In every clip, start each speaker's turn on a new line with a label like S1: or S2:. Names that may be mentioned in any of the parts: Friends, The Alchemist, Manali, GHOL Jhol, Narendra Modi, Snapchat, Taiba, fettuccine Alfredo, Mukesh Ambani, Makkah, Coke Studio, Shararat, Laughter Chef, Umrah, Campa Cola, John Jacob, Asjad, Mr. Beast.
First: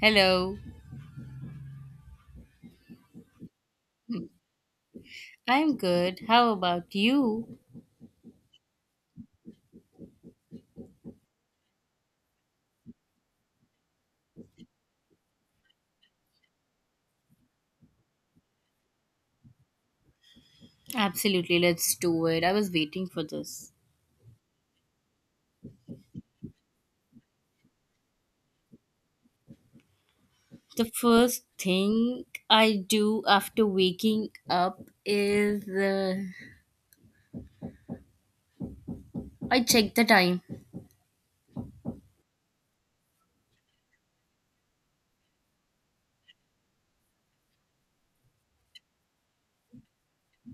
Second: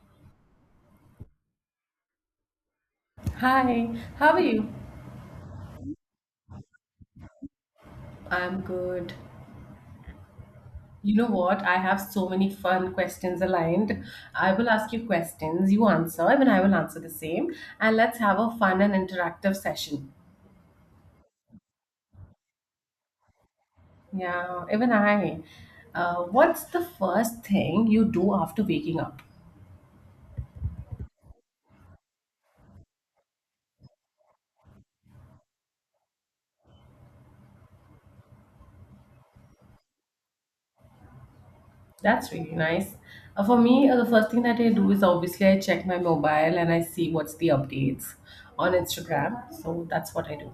S1: Hello.
S2: Hi,
S1: Hmm,
S2: how are you?
S1: I'm good. How about you?
S2: I'm good. You know what? I have so many fun questions aligned. I will ask you questions, you answer, and I will answer the same. And let's have a fun and interactive session.
S1: Absolutely, let's do it. I was waiting for this.
S2: Yeah, even I. What's the first thing you do after waking up?
S1: The first thing I do after waking up is I check the time.
S2: That's really nice. For me, the first thing that I do is obviously I check my mobile and I see what's the updates on Instagram. So that's what I do.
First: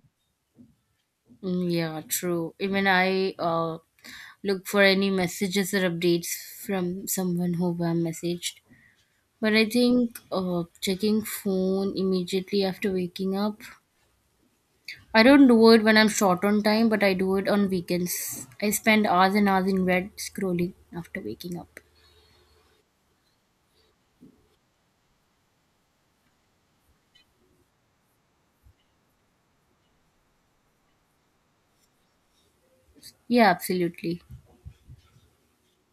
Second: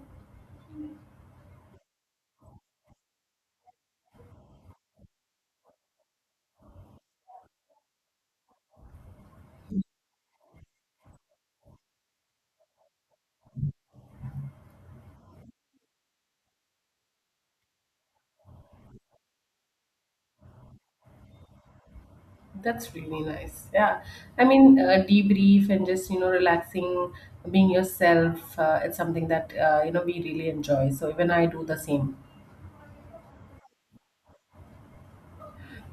S1: Mm, yeah, true. Even I look for any messages or updates from someone who I messaged. But I think checking phone immediately after waking up I don't do it when I'm short on time, but I do it on weekends. I spend hours and hours in bed scrolling after waking up.
S2: That's really nice. Yeah. Debrief and just relaxing, being yourself, it's something that, we really enjoy. So even I do the same.
S1: Yeah, absolutely.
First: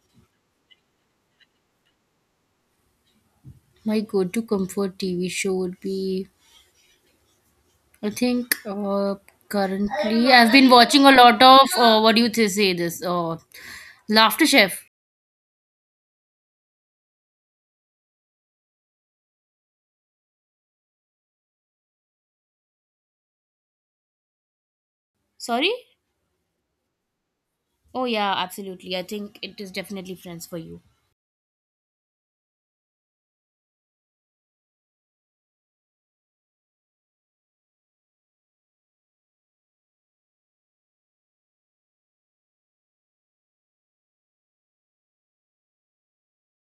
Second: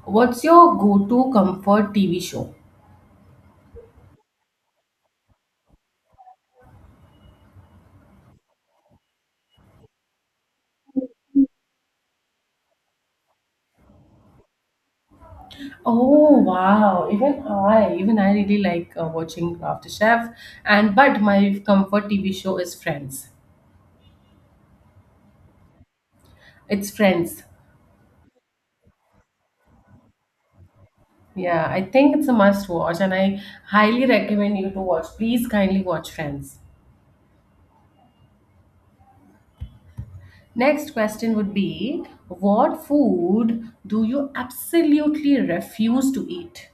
S2: What's your go-to comfort TV show?
S1: My go to comfort TV show would be, I think, currently, I've been watching a lot of, what do you say this? Laughter Chef.
S2: Oh wow! Even I really like watching Chef, and but my comfort TV show is Friends.
S1: Sorry?
S2: It's Friends.
S1: Oh, yeah, absolutely. I think it is definitely Friends for you.
S2: Yeah, I think it's a must watch, and I highly recommend you to watch. Please kindly watch Friends. Next question would be, what food do you absolutely refuse to eat?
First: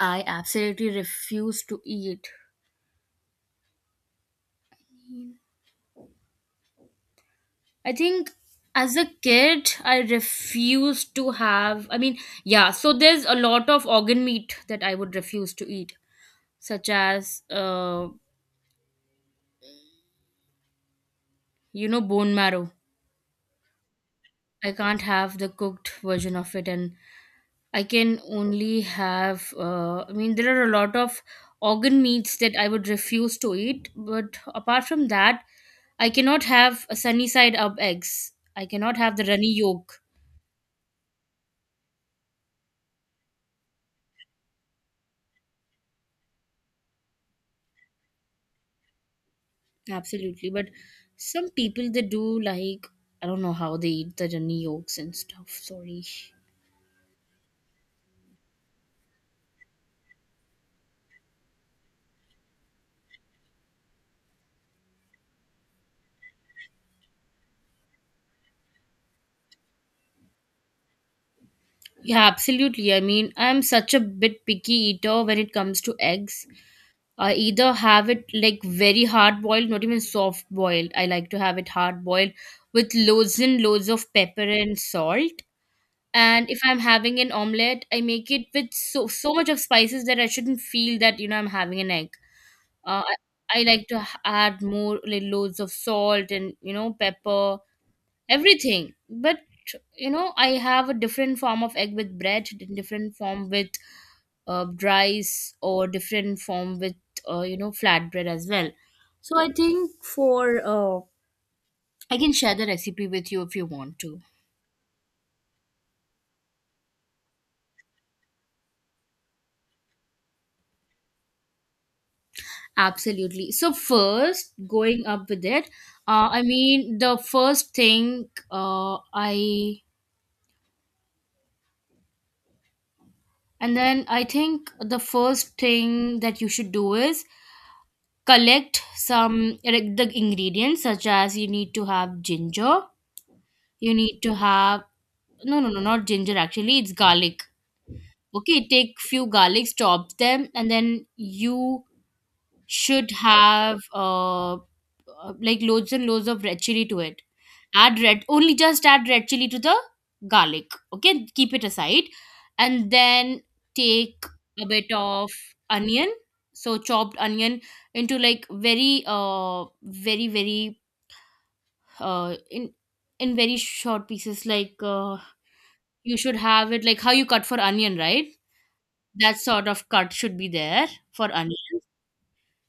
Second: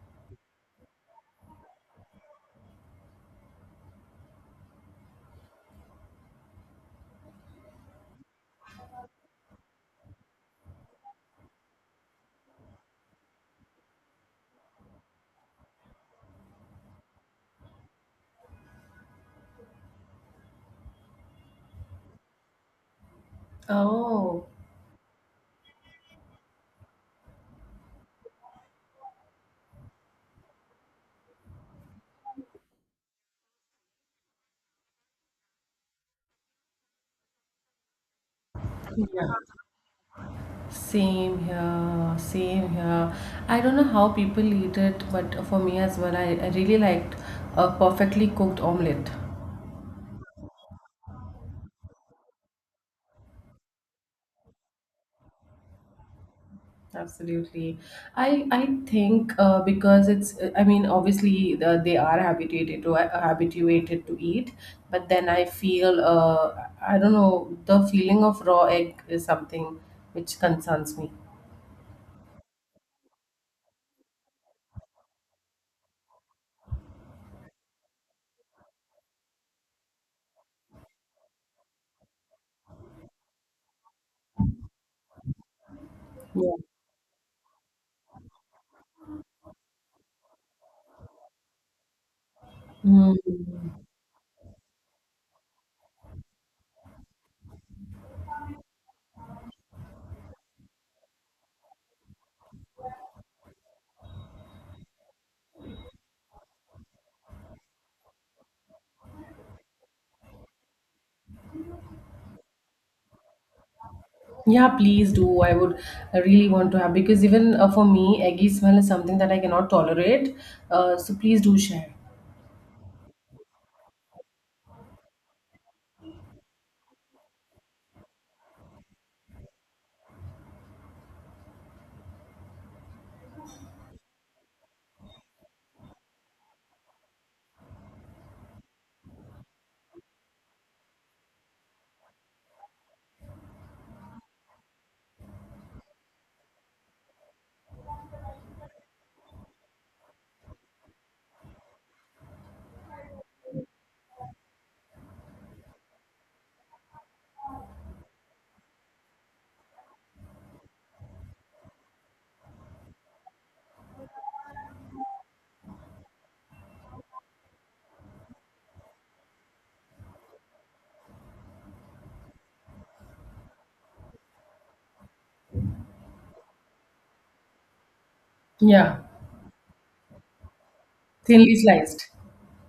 S1: I absolutely refuse to eat, I think, as a kid, I refused to have. I mean, yeah, so there's a lot of organ meat that I would refuse to eat, such as, you know, bone marrow.
S2: Oh,
S1: I can't have the cooked version of it, and I can only have. I mean, there are a lot of organ meats that I would refuse to eat, but apart from that, I cannot have a sunny side up eggs. I cannot have the runny
S2: yeah.
S1: yolk.
S2: Same here, same here. I don't know how people eat it, but for me as well, I really liked a perfectly cooked omelette.
S1: Absolutely. But some people they do like, I don't know how they eat the runny yolks and stuff. Sorry.
S2: Absolutely. I think because it's I mean obviously they are habituated to eat, but then I feel I don't know, the feeling of raw egg is something which concerns me.
S1: Yeah, absolutely. I mean, I'm such a bit picky eater when it comes to eggs. I either have it like very hard boiled, not even soft boiled. I like to have it hard boiled with loads and loads of pepper and salt. And
S2: Yeah.
S1: if I'm having an omelette, I make it with so much of spices that I shouldn't feel that, you know, I'm having an egg. Uh, I, I
S2: Mm.
S1: like to add more like loads of salt and you know pepper, everything. But you know, I have a different form of egg with bread, different form with rice, or different form with you know flatbread as well. So I think for I can share the recipe with you if you want to.
S2: Yeah, please do. I really want to have because even for me, eggy smell is something that I cannot tolerate. So please do share.
S1: Absolutely. So first, going up with it, I mean the first thing I and then I think the first thing that you should do is collect some like the ingredients such as you need to have ginger, you need to have, no not ginger, actually it's garlic. Okay, take few garlics, chop them, and then you should have like loads and loads of red chili to it. Add red, only just add red chili to the garlic. Okay, keep it aside, and then take a bit of onion. So chopped onion into like very, very, very, uh, in in very short pieces. Like you should have it like how you cut for onion, right?
S2: Yeah,
S1: That sort of cut should be there for
S2: thinly
S1: onion,
S2: sliced.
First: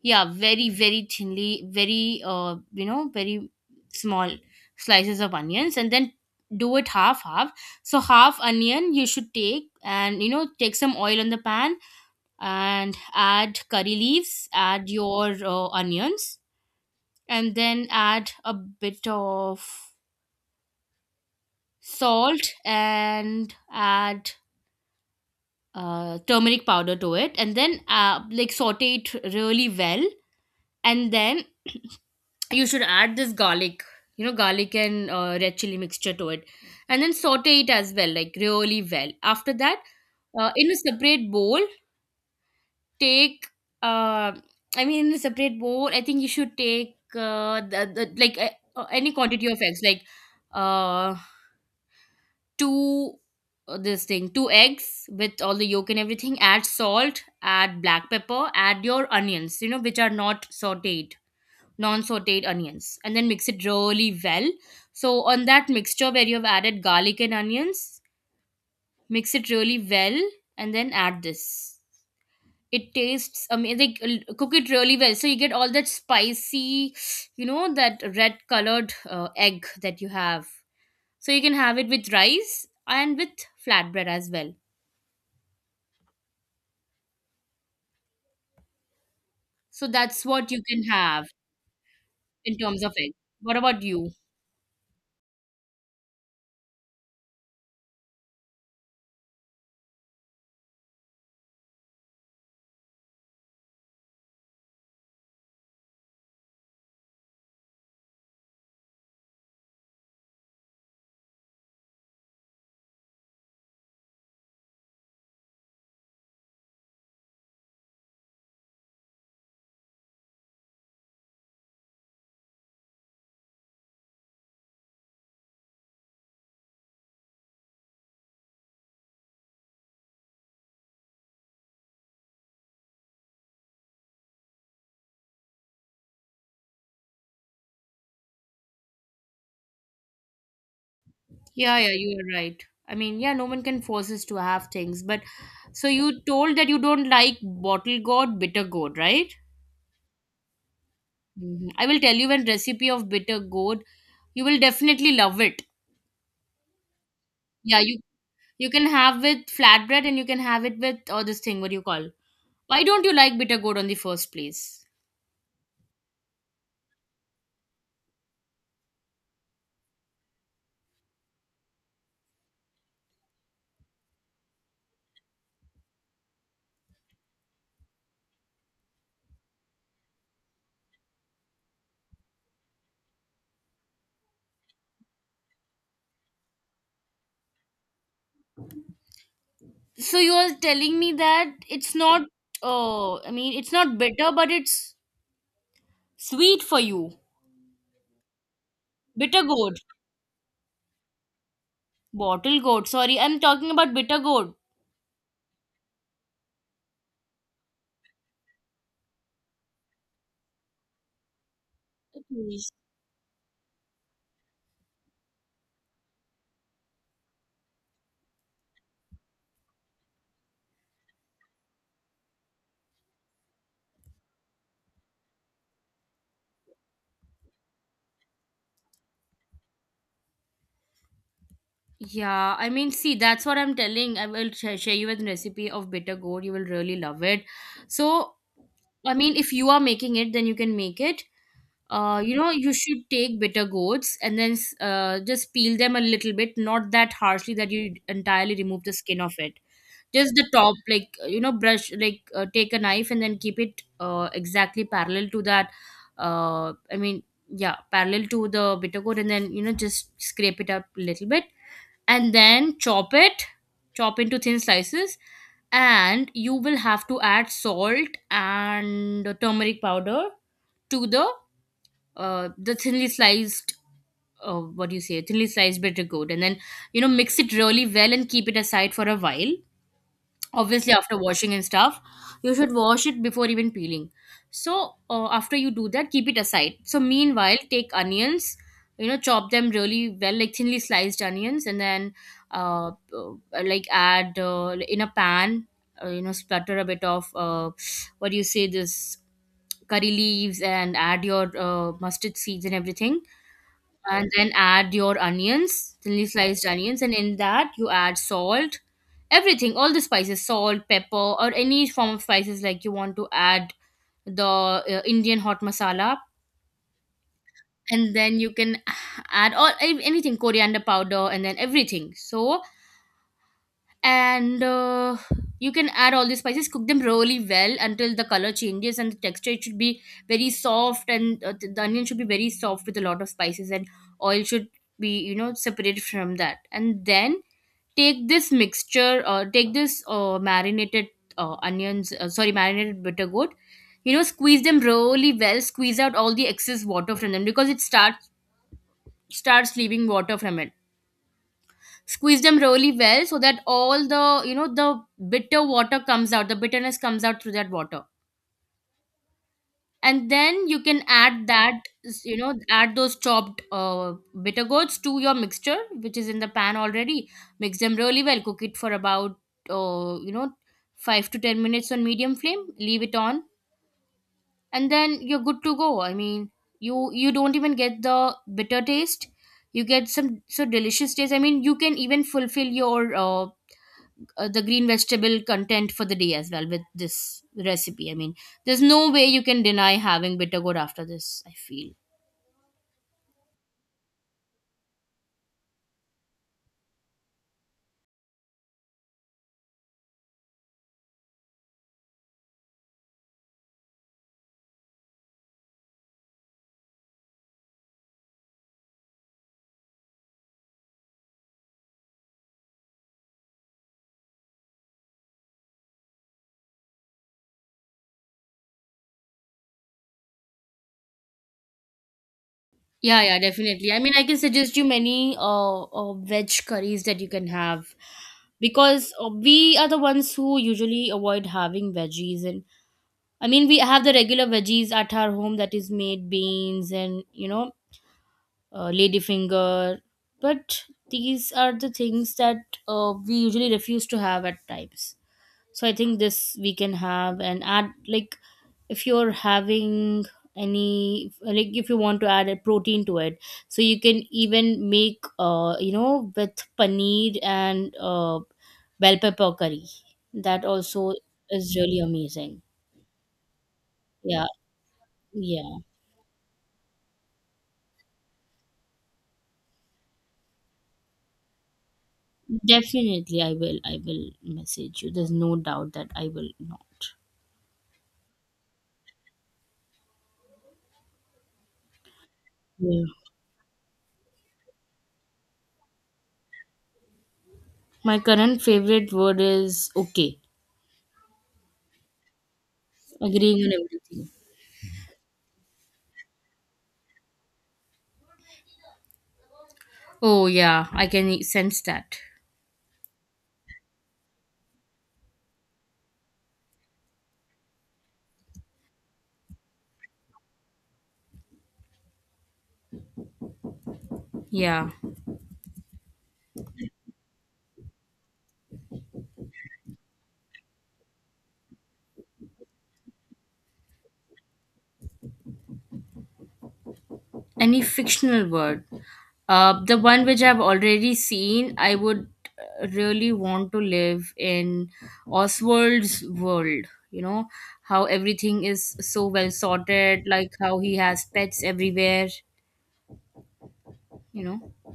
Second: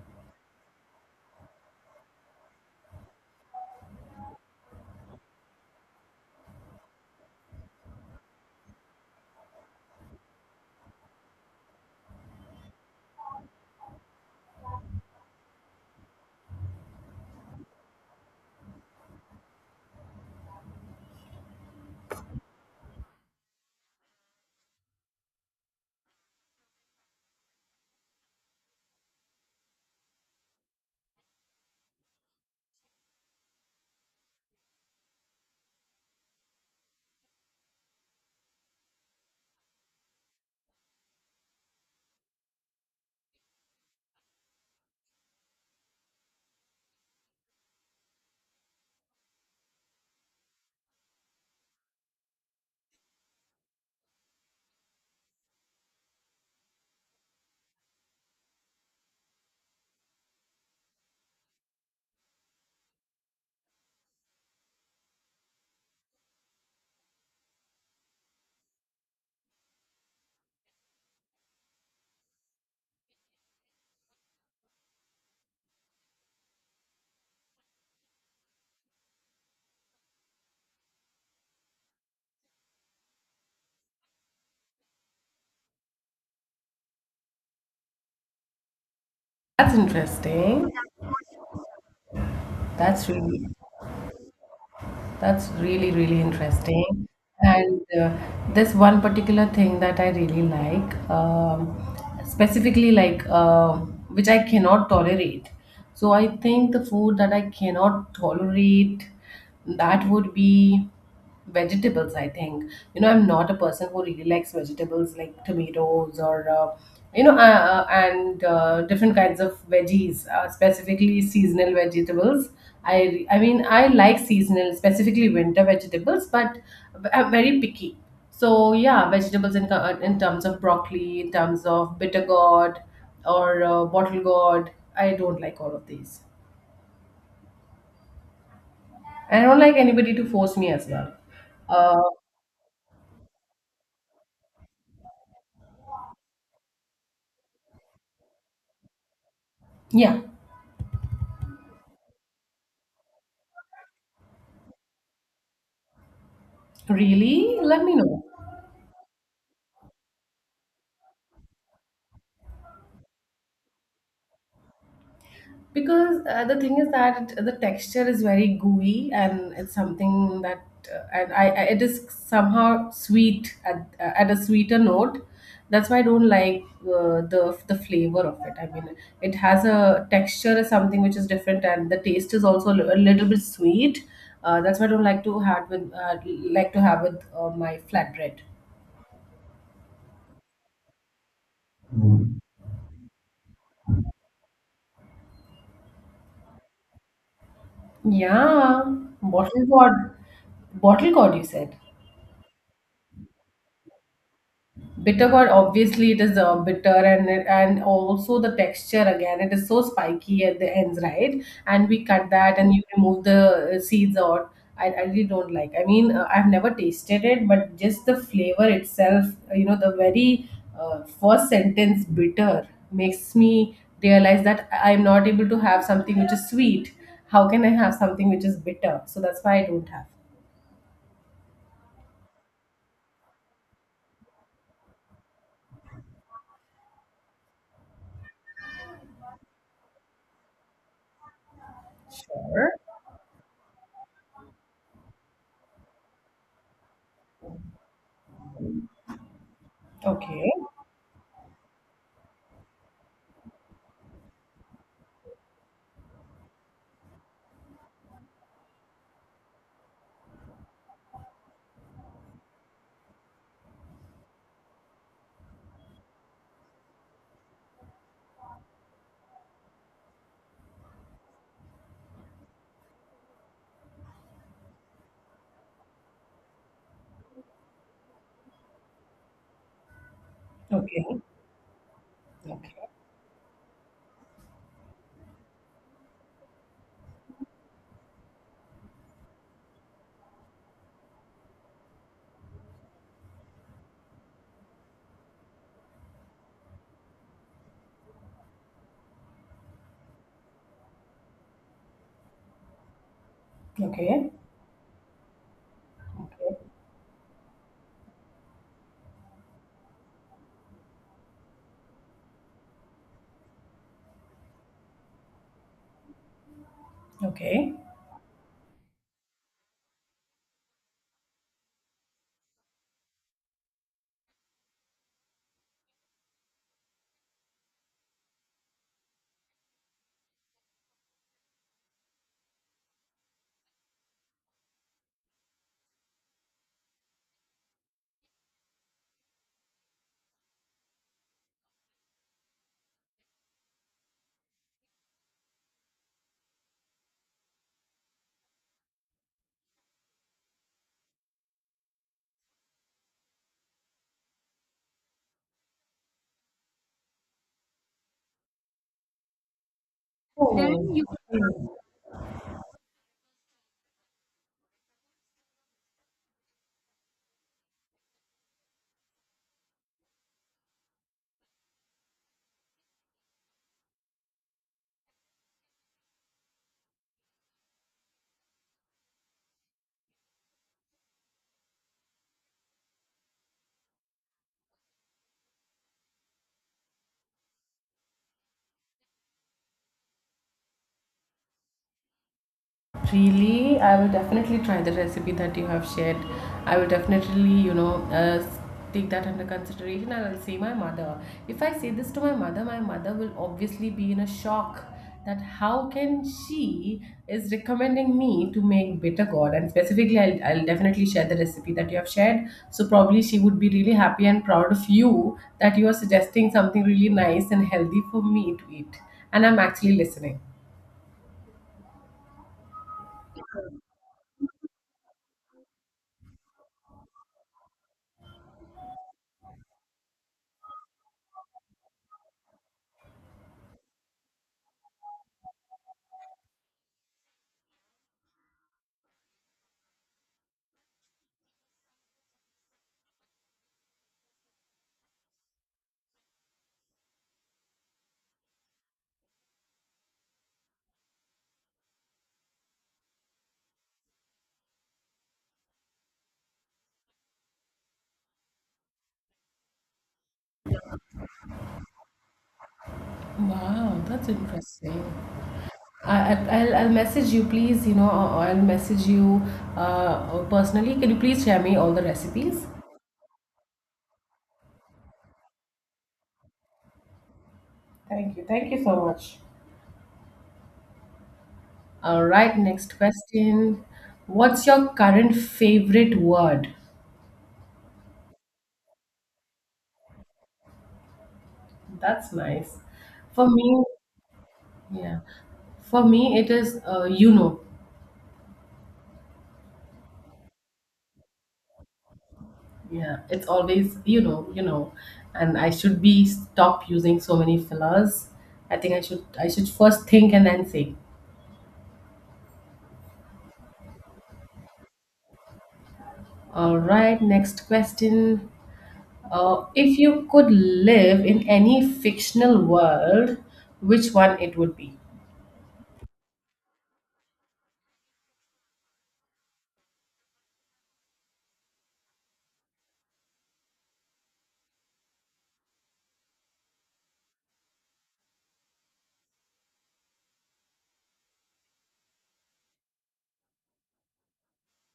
S1: yeah very thinly, very you know very small slices of onions, and then do it half half, so half onion you should take, and you know take some oil on the pan and add curry leaves, add your onions and then add a bit of salt and add turmeric powder to it, and then like saute it really well, and then you should add this garlic, you know garlic and red chili mixture to it, and then saute it as well like really well. After that, in a separate bowl take uh, I mean in a separate bowl I think you should take the like any quantity of eggs like uh, two this thing two eggs with all the yolk and everything, add salt, add black pepper, add your onions, you know, which are not sauteed, non-sauteed onions, and then mix it really well. So on that mixture where you have added garlic and onions, mix it really well and then add this. It tastes amazing. Cook it really well, so you get all that spicy, you know, that red colored egg that you have. So you can have it with rice and with flatbread as well.
S2: That's
S1: So that's what you
S2: interesting.
S1: can have in terms of
S2: That's
S1: egg.
S2: really
S1: What about you?
S2: That's really interesting. And there's one particular thing that I really like, specifically like which I cannot tolerate. So I think the food that I cannot tolerate, that would be vegetables, I think. You know, I'm not a person who really likes vegetables like tomatoes, or you know and different kinds of veggies, specifically seasonal vegetables. I like seasonal, specifically winter vegetables, but I'm very picky. So yeah, vegetables, in terms of broccoli, in terms of bitter gourd or bottle gourd, I don't like all of these. I don't like anybody to force me as well.
S1: Yeah, yeah,
S2: uh,
S1: you are right. I mean, yeah, no one can force us to have things. But so you told that you don't like bottle gourd, bitter gourd, right?
S2: yeah
S1: Hmm, I will tell you one recipe of bitter gourd. You will definitely love it.
S2: Really?
S1: Yeah,
S2: Let me
S1: you
S2: know.
S1: you can have with flatbread and you can have it with, or this thing, what do you call? Why don't you like bitter gourd on the first place?
S2: Because the thing is that the texture is very gooey and it's something that and I it is somehow sweet at a sweeter note. That's why I don't like the flavor of it. I mean, it has a texture is something which is different, and the taste is also a little bit sweet. That's why I don't like to have with like to have with my flatbread.
S1: So you are telling me that it's not. Oh, I mean, it's not bitter, but it's sweet for you.
S2: Yeah,
S1: Bitter
S2: bottle
S1: gourd,
S2: gourd, bottle gourd. You said.
S1: bottle gourd. Sorry, I'm talking about bitter gourd.
S2: Bitter gourd, obviously it is bitter, and also the texture, again, it is so spiky at the ends, right? And we cut that
S1: Okay.
S2: and you remove the seeds out. I really don't like, I've never tasted it, but just the flavor itself, you know, the very first sentence, bitter, makes me realize that I'm not able to have something which is sweet. How can I have something which is bitter? So that's why I don't have.
S1: Yeah, I mean, see, that's what I'm telling. I will share you with recipe of bitter gourd. You will really love it. So, I mean, if you are making it, then you can make it. You know,
S2: Sure.
S1: you should take bitter gourds and then just peel them a little bit, not that harshly that you entirely remove the skin of it. Just
S2: okay
S1: the top, like you know, brush, like take a knife and then keep it exactly parallel to that. Uh, I mean, yeah, parallel to the bitter gourd, and then you know, just scrape it up a little bit and then chop it, chop into thin slices. And you will have to add salt and turmeric powder to the thinly sliced, what do you say, thinly sliced bitter gourd, and then you know mix it really well and keep it aside for a while, obviously after
S2: okay
S1: washing and stuff. You should
S2: okay
S1: wash it before even peeling. So after you do that, keep it aside. So meanwhile take onions, you know, chop them really well, like thinly sliced onions, and then uh, uh, like add in a pan, you know, splatter a bit of what do you say this, curry leaves, and add your mustard seeds and everything, and
S2: okay
S1: then add your onions, thinly sliced onions, and in that you add salt, everything, all the spices, salt, pepper, or any form of spices like you want to add, the Indian hot masala,
S2: Okay.
S1: and then you can add all anything, coriander powder, and then everything. So and you can add all these spices, cook them really well until the color changes and the texture, it should be very soft, and the onion should be very soft with a lot of spices and oil should be, you know, separated from that. And then take this mixture, take this marinated onions sorry, marinated bitter gourd. You know, squeeze them really well, squeeze out all the excess water from them because it starts starts leaving water from it. Squeeze them really well so that all the, you know, the bitter water comes out, the bitterness comes out through that water, and then
S2: Then
S1: you
S2: oh,
S1: can
S2: you
S1: add
S2: can.
S1: that, you know, add those chopped bitter gourds to your mixture which is in the pan already. Mix them really well, cook it for about you know 5 to 10 minutes on medium flame, leave it on, and then you're good to go. I mean, you don't even get the bitter taste, you get some so delicious taste. I mean, you can even fulfill your the green vegetable content for the day as well with this recipe. I mean, there's no way you can deny having bitter gourd after this, I feel.
S2: Really, I will definitely try the recipe that you have shared. I will definitely, take that under consideration and I'll say my mother. If I say this to my mother will obviously be in a shock that how can she is recommending me to make bitter gourd, and specifically I'll definitely share the recipe that you have shared, so probably she would be really happy and proud of you that you are suggesting something really nice and healthy for me to eat, and I'm actually listening.
S1: Yeah, yeah, definitely. I mean, I can suggest you many veg curries that you can have, because we are the ones who usually avoid having veggies. And I mean, we have the regular veggies at our home, that is made beans, and you know, ladyfinger, but these are the things that we usually refuse to have at times. So I think this we can have and add like, if you're having any, like if you want to add a protein to it, so you can even make, uh, you know, with paneer and, uh, bell pepper curry, that also is really amazing.
S2: Wow, that's
S1: Yeah,
S2: interesting.
S1: yeah,
S2: I- will I'll message you, please. You know, or I'll message you personally. Can you please share me all the recipes?
S1: definitely I will, I will message you. There's no doubt that I will not.
S2: Thank you. Thank you so much. All right, next
S1: Yeah,
S2: question. What's your current favorite word?
S1: my current favorite word is okay,
S2: That's nice. For
S1: agreeing on
S2: me,
S1: everything.
S2: yeah. For me, it is you know.
S1: Oh yeah, I can sense that.
S2: Yeah, it's always you know. And I should be stop using so many fillers. I think I should first think and then say.
S1: Yeah.
S2: All right, next question. If you could live in any fictional world, which one it would be?
S1: Any fictional word. The one which I've already seen, I would, really want to live in Oswald's world. You know, how everything is so well sorted, like how he has pets everywhere. You know,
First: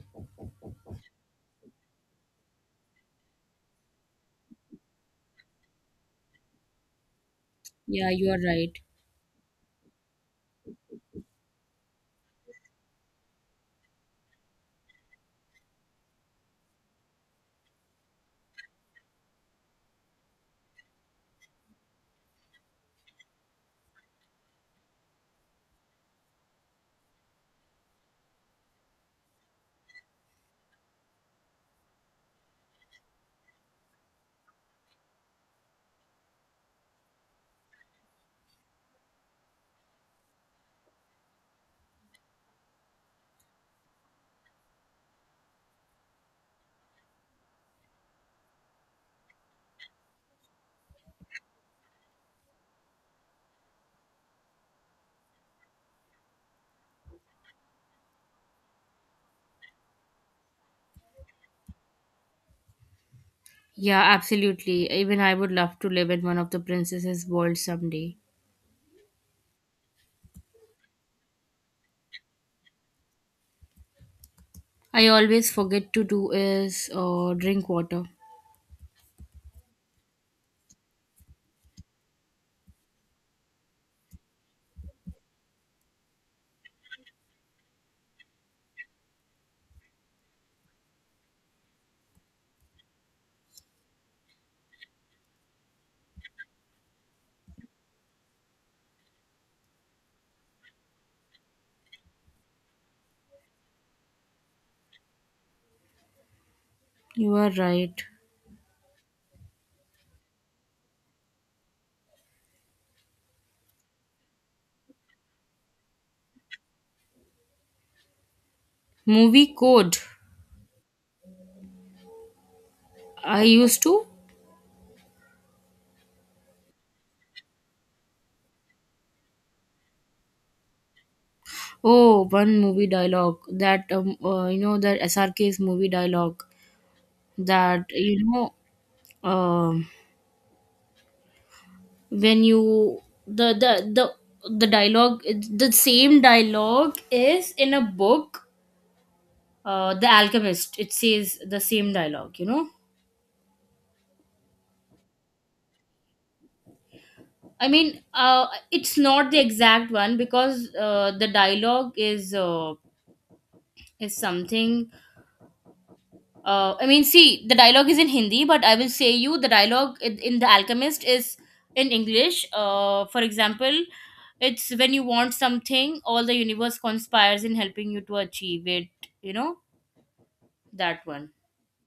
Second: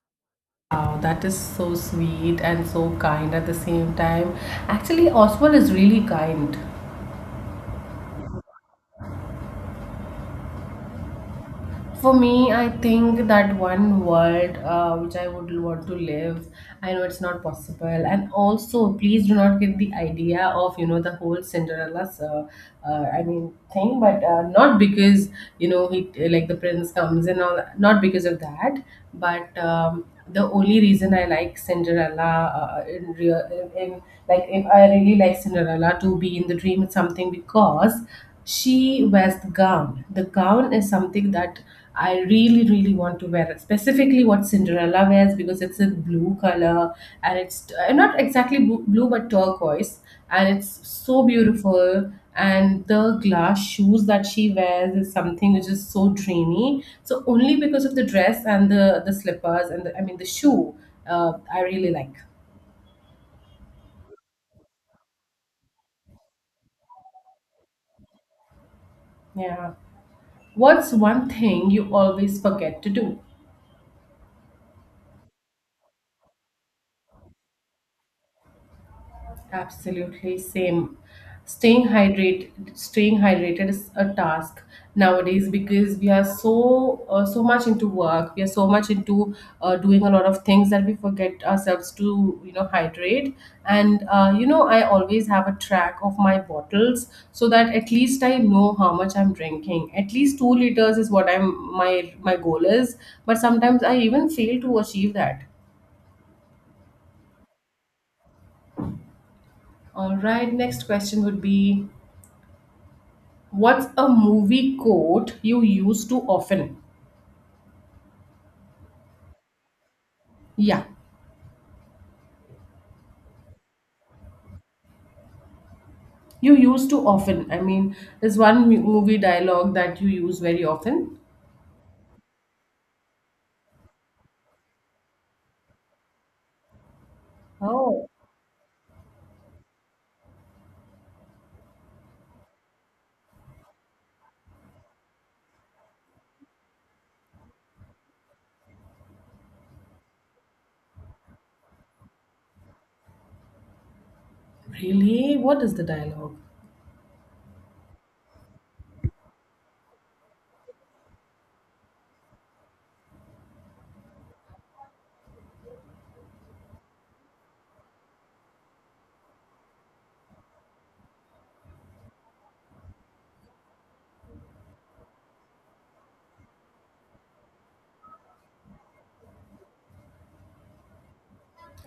S2: Wow, that is so sweet and so kind at the same time. Actually, Oswald is really kind.
S1: yeah, you are right.
S2: For me, I think that one world which I would want to live, I know it's not possible. And also, please do not get the idea of, you know, the whole Cinderella's, thing, but not because, you know, he, like the prince comes and all, not because of that, but the only reason I like Cinderella in like, if I really like Cinderella to be in the dream, it's something because she wears the gown. The gown is something that I really, really want to wear. Specifically, what Cinderella wears, because it's a blue color, and it's not exactly blue but turquoise, and it's so beautiful. And the glass shoes that she wears is something which is so dreamy. So only because of the dress and the slippers and the shoe, I really like.
S1: Yeah, absolutely. Even I would love to live in one of the princesses' world someday.
S2: Yeah. What's one thing you always forget to do?
S1: I always forget to do is drink water.
S2: Absolutely, same. Staying hydrated is a task nowadays because we are so so much into work. We are so much into doing a lot of things that we forget ourselves to you know hydrate. And you know, I always have a track of my bottles so that at least I know how much I'm drinking. At least 2 liters is what I'm my my goal is. But sometimes I even fail to achieve that.
S1: You are right.
S2: All right, next question would be. What's a movie quote you use too often?
S1: Movie code.
S2: Yeah,
S1: I used to
S2: you use too often. I mean, there's one movie dialogue that you use very often.
S1: Oh, one movie dialogue that you know, that S R K's movie dialogue that
S2: Oh,
S1: know um, when you the the the dialogue, it's the same dialogue is in a book, The Alchemist. It says the same dialogue, you know.
S2: really? What is the dialogue?
S1: I mean, it's not the exact one because the dialogue is something I mean, see, the dialogue is in Hindi, but I will say you the dialogue in The Alchemist is in English. For example, it's when you want something, all the universe conspires in helping you to achieve it. You know, that one.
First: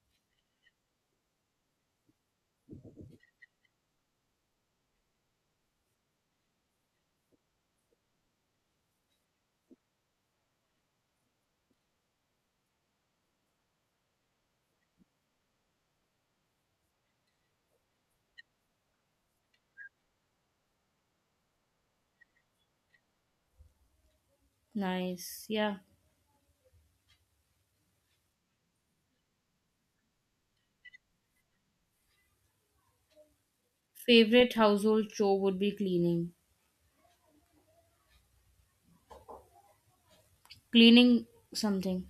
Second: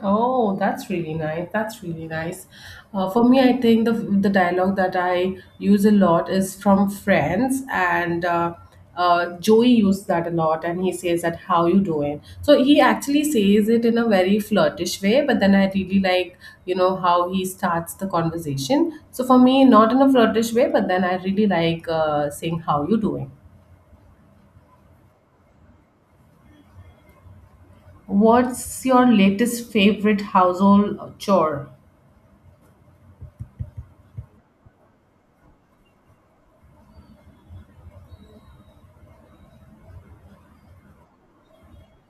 S2: Oh, that's really nice. That's really nice. For me, I think the dialogue that I use a lot is from Friends, and Joey used that a lot, and he says that, "How you doing?" So he actually says it in a very flirtish way, but then I really like you know how he starts the conversation. So for me, not in a flirtish way, but then I really like saying, "How you doing?"
S1: Nice. Yeah.
S2: What's your latest favorite household chore?
S1: Favorite household chore would be cleaning. Cleaning something.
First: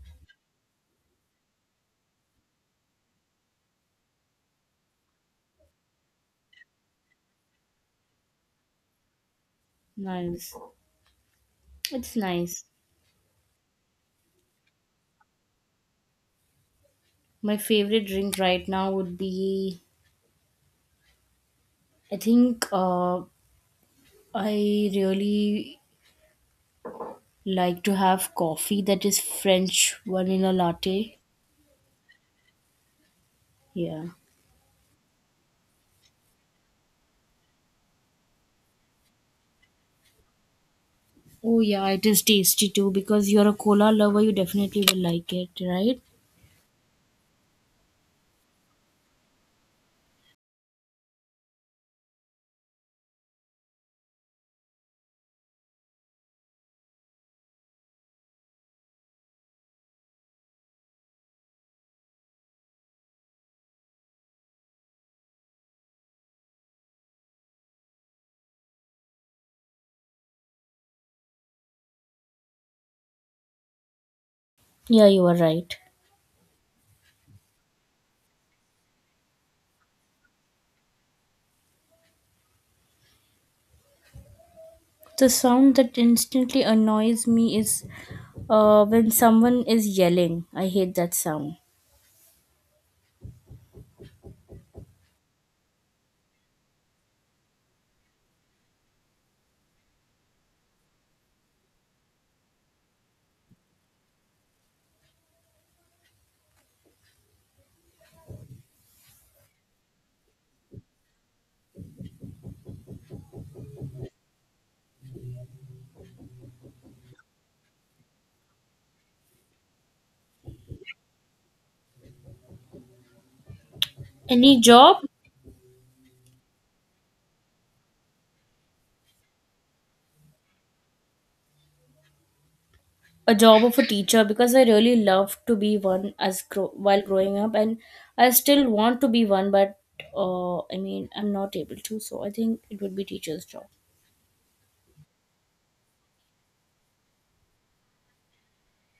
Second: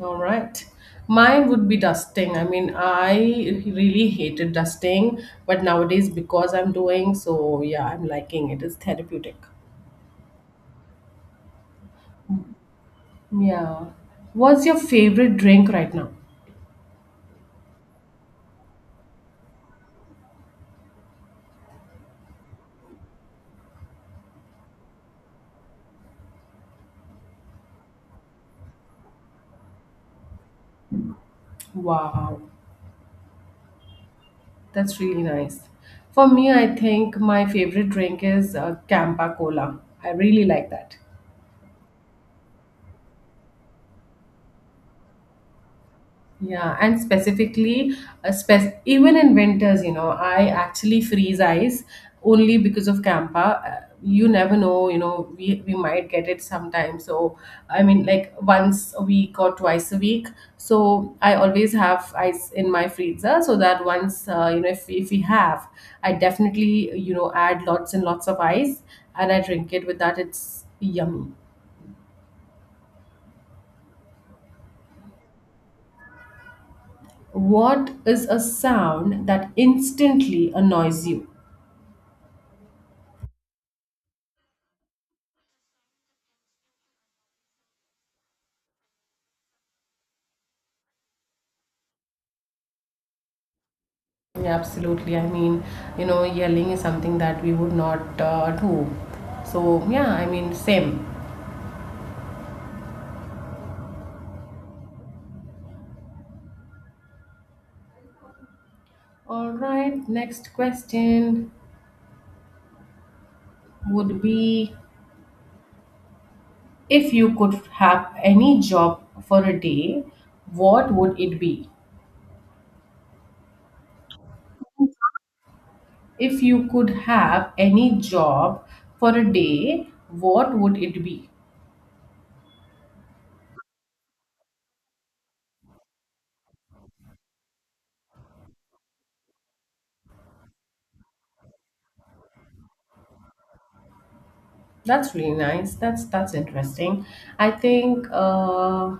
S2: All right. Mine would be dusting. I mean, I really hated dusting, but nowadays because I'm doing so, yeah, I'm liking it. It's therapeutic.
S1: Nice. It's nice.
S2: Yeah. What's your favorite drink right now?
S1: My favorite drink right now would be, I think, I really like to have coffee that is French vanilla latte.
S2: Wow,
S1: Yeah.
S2: that's really nice. For me, I think my favorite drink is Campa Cola. I really like that.
S1: Oh yeah, it is tasty too because you're a cola lover, you definitely will like it, right?
S2: Yeah, and specifically, even in winters, you know, I actually freeze ice only because of Campa. You never know, you know, we might get it sometime. So, I mean, like once a week or twice a week. So, I always have ice in my freezer so that once, you know, if we have, I definitely, you know, add lots and lots of ice and I drink it with that. It's yummy.
S1: Yeah, you are right.
S2: What is a sound that instantly annoys you?
S1: The sound that instantly annoys me is when someone is yelling. I hate that sound.
S2: Absolutely. I mean, you know, yelling is something that we would not do. So, yeah, I mean, same. All right, next question would be, if you could have any job for a day, what would it be?
S1: Any job?
S2: If you could have any job for a day, what would it be?
S1: A job of a teacher because I really love to be one as while growing up, and I still want to be one, but I mean I'm not able to. So I think it would be teacher's job.
S2: That's really nice. That's interesting. I think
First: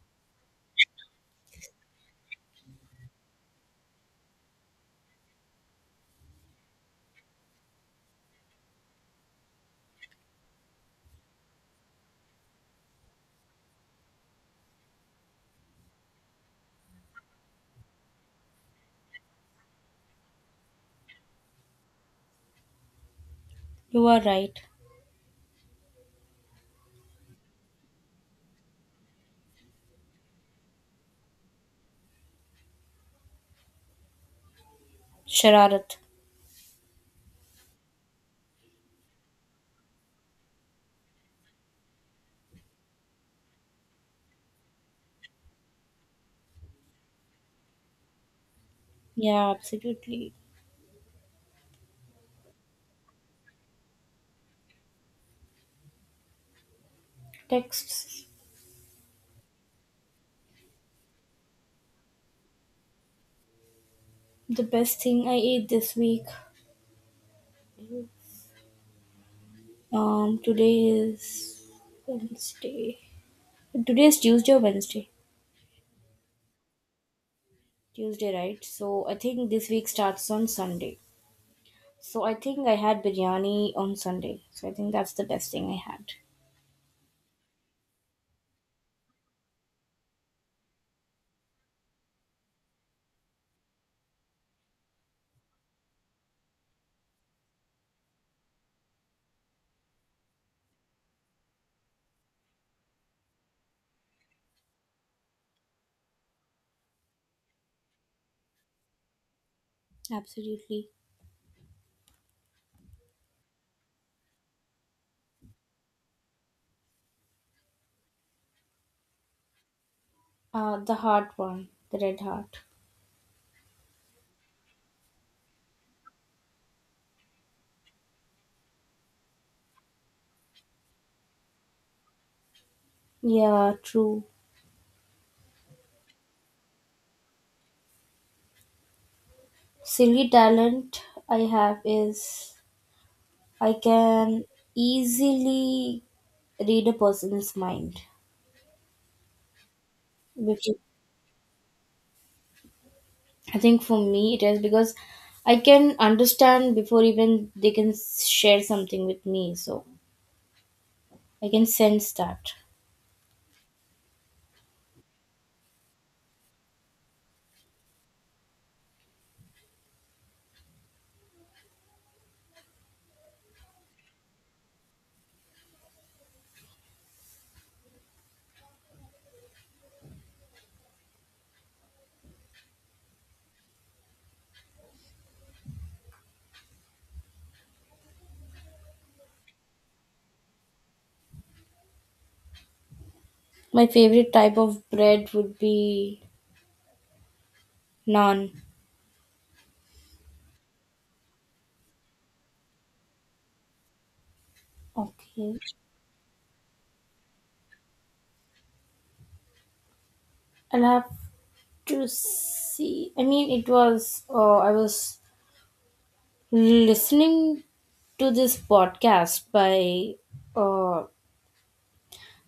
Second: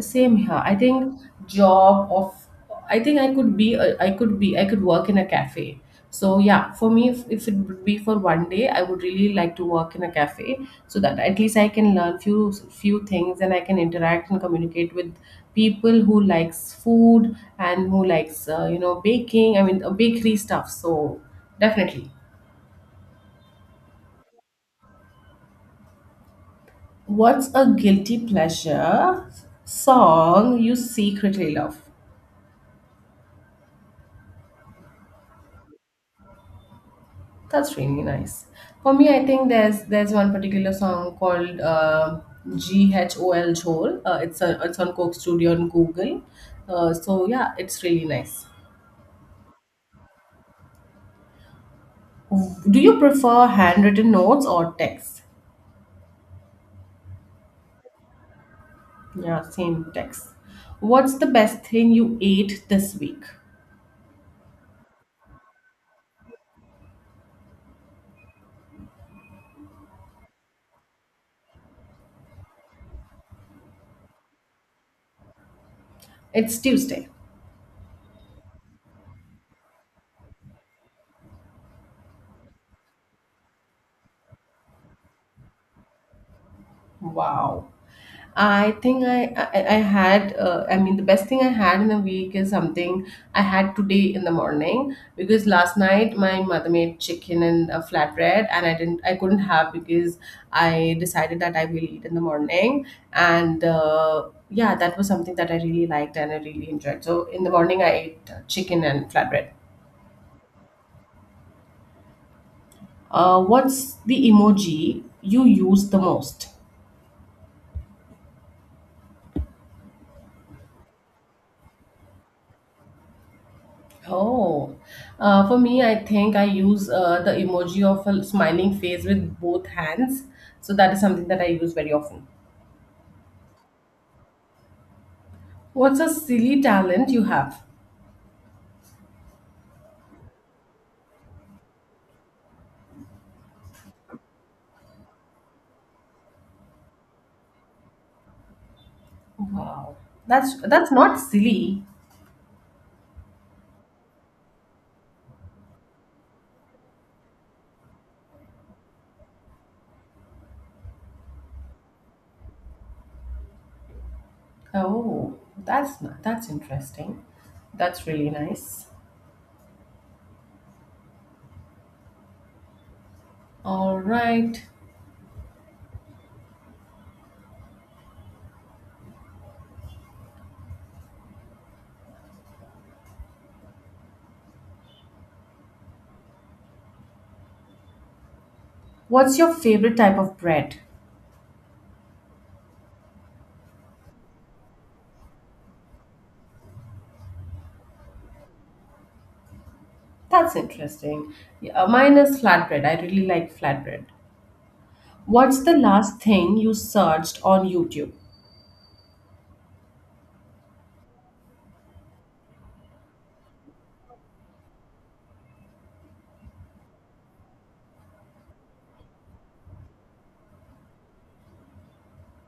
S2: same here. I think job of I think I could be I could work in a cafe. So yeah, for me, if it would be for one day, I would really like to work in a cafe so that at least I can learn few things and I can interact and communicate with people who likes food and who likes you know, baking. I mean bakery stuff. So definitely.
S1: You are right.
S2: What's a guilty pleasure song you secretly love?
S1: Shararat.
S2: That's really nice. For me, I think there's one particular song called GHOL Jhol. It's on Coke Studio on Google. So yeah, it's really nice.
S1: Yeah, absolutely.
S2: Do you prefer handwritten notes or text?
S1: Texts.
S2: Yeah, same text. What's the best thing you ate this week?
S1: The best thing I ate this week. Today is Wednesday. Today is Tuesday or Wednesday?
S2: It's Tuesday.
S1: Tuesday, right? So I think this week starts on Sunday. So I think I had biryani on Sunday. So I think that's the best thing I had.
S2: Wow. I had I mean the best thing I had in a week is something I had today in the morning, because last night my mother made chicken and a flatbread and I couldn't have because I decided that I will eat in the morning, and yeah, that was something that I really liked and I really enjoyed. So in the morning I ate chicken and flatbread.
S1: Absolutely.
S2: What's the emoji you use the most?
S1: The heart one, the red heart.
S2: Oh, for me, I think I use the emoji of a smiling face with both hands. So that is something that I use very often.
S1: Yeah, true.
S2: What's a silly talent you have?
S1: Silly talent I have is I can easily read a person's mind.
S2: Wow, that's
S1: Which is-
S2: not silly.
S1: I think for me it is because I can understand before even they can share something with me. So I can sense that.
S2: Oh, that's not, that's interesting. That's really nice. All right. What's your favorite type of bread?
S1: My favorite type of bread would be naan.
S2: That's interesting. Yeah, mine is flatbread. I really like flatbread.
S1: Okay.
S2: What's the last thing you searched on YouTube?
S1: I'll have to see. I mean, it was, I was listening to this podcast by uh,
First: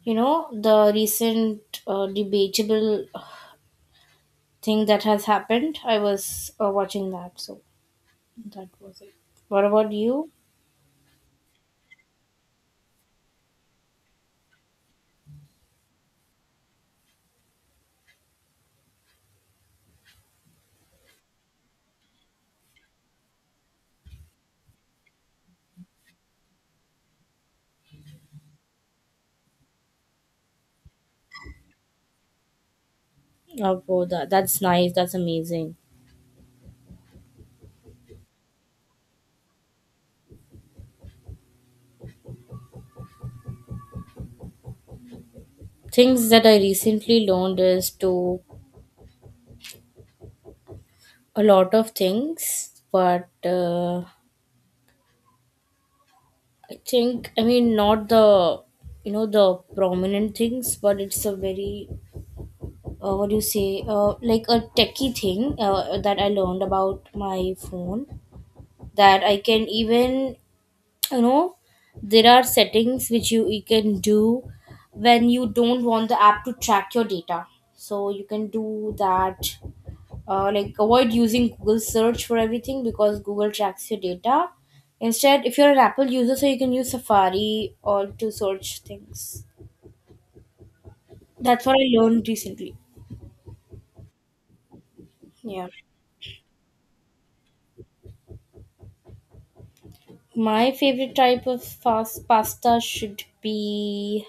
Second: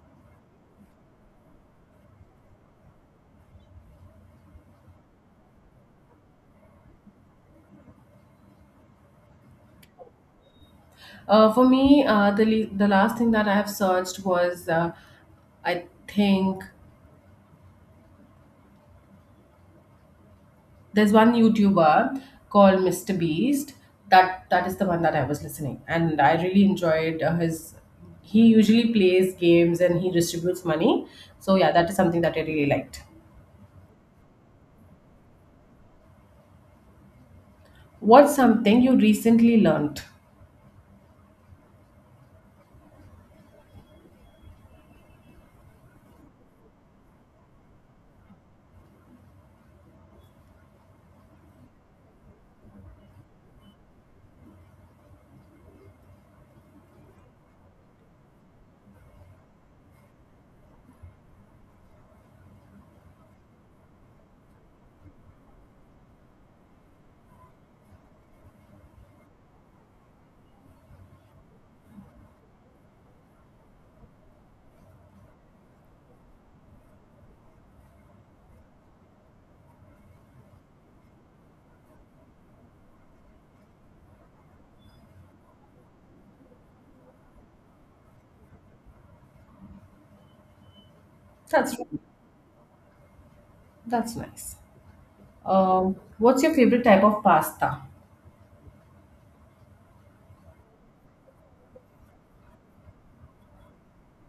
S1: you know, the recent debatable thing that has happened. I was watching that, so that was it. What about you?
S2: For me, the last thing that I have searched was I think there's one YouTuber called Mr. Beast. That is the one that I was listening, and I really enjoyed his. He usually plays games and he distributes money. So yeah, that is something that I really liked.
S1: Oh wow, that's nice, that's amazing.
S2: What's something you recently learned?
S1: Things that I recently learned is to a lot of things, but I think, I mean, not the, you know, the prominent things, but it's a very, what do you say, like a techie thing that I learned about my phone, that I can even, you know, there are settings which you can do when you don't want the app to track your data. So you can do that, like avoid using Google search for everything because Google tracks your data. Instead, if you're an Apple user, so you can use Safari or to search things. That's what
S2: That's
S1: I learned recently.
S2: that's nice.
S1: Yeah.
S2: What's your favorite type of pasta?
S1: My favorite type of fast pasta should be,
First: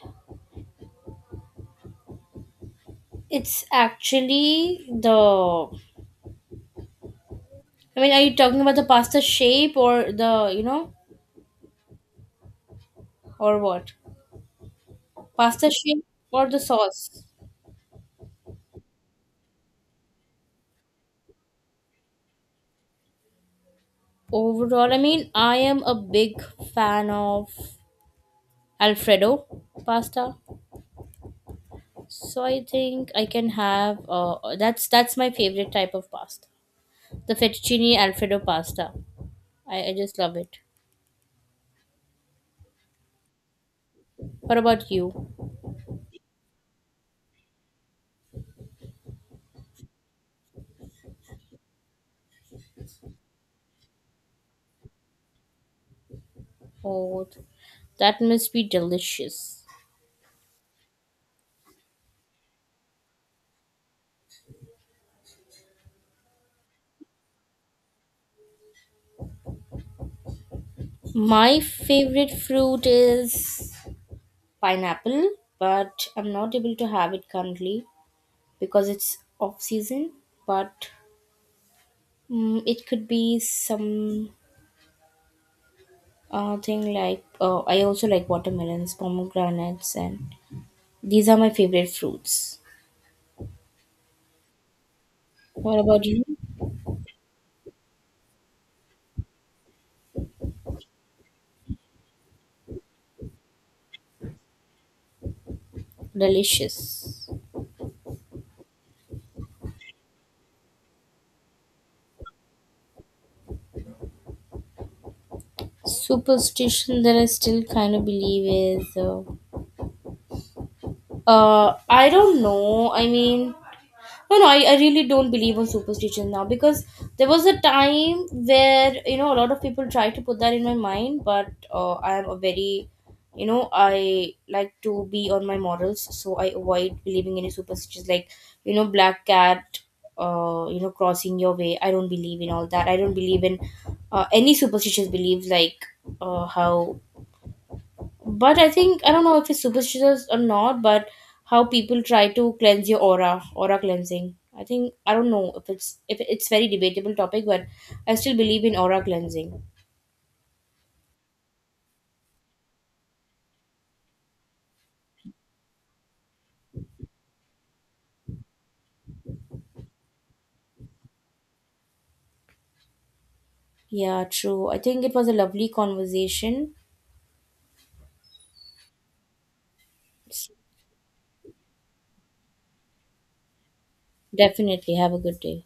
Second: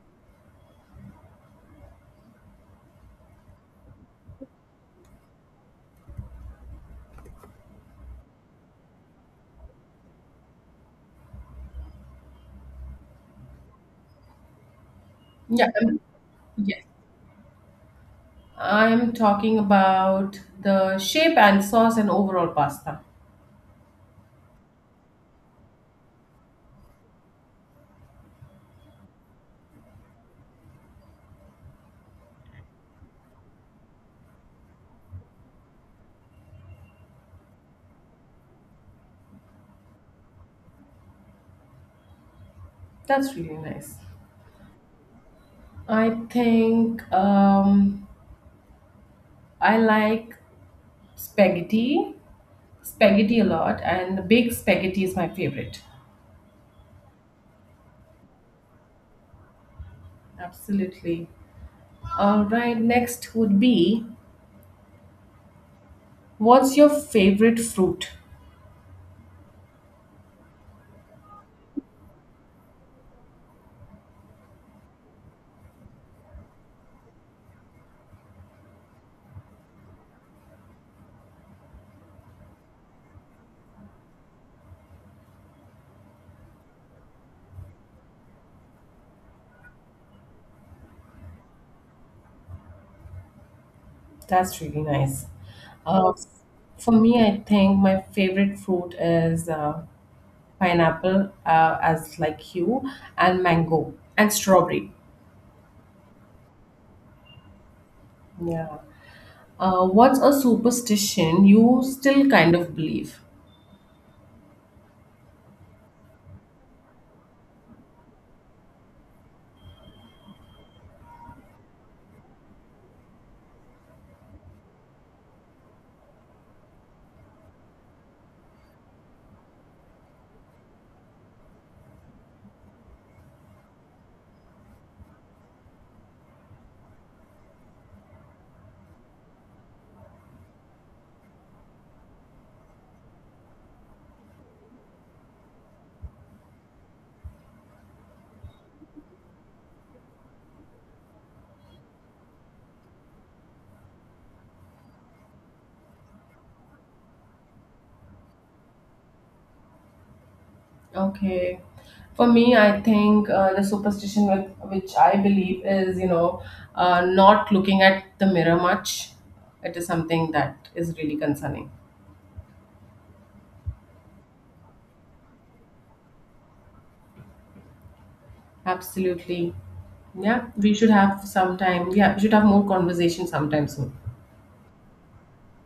S1: it's actually the, I mean, are you talking about the pasta shape or the, you know, or what?
S2: Yeah,
S1: Pasta shape or the
S2: yes.
S1: sauce?
S2: I'm talking about the shape and sauce and overall pasta.
S1: Overall, I mean, I am a big fan of Alfredo pasta. So I think I can have that's my favorite type of pasta. The fettuccine Alfredo pasta. I just love it.
S2: That's really nice.
S1: What about you?
S2: I think I like spaghetti, spaghetti a lot, and the big spaghetti is my favorite.
S1: Oh, that must be delicious.
S2: Absolutely. All right, next would be, what's your favorite fruit?
S1: My favorite fruit is pineapple, but I'm not able to have it currently because it's off season. But it could be some thing like, I also like watermelons, pomegranates, and these are my favorite fruits.
S2: That's really nice.
S1: What about
S2: Uh,
S1: you?
S2: for me, I think my favorite fruit is pineapple, as like you, and mango and strawberry.
S1: Delicious.
S2: Yeah. What's a superstition you still kind of believe?
S1: Superstition that I still kind of believe is I don't know. I mean, no no I really don't believe on superstitions now because there was a time where, you know, a lot of people try to put that in my mind, but I am a very, you know, I like to be on my morals, so I avoid believing any superstitions, like, you know, black cat, you know, crossing your way. I don't believe in all that. I don't believe in any superstitious beliefs like how but I think I don't know if it's superstitious or not, but how people try to cleanse your aura, aura cleansing. I think I don't know if it's very debatable topic, but I still believe in aura cleansing.
S2: Okay, for me, I think the superstition which I believe is, you know, not looking at the mirror much. It is something that is really concerning.
S1: Yeah, true. I think it was a lovely conversation.
S2: Absolutely. Yeah, we should have some time. Yeah, we should have more conversation sometime soon.
S1: Definitely have a good day.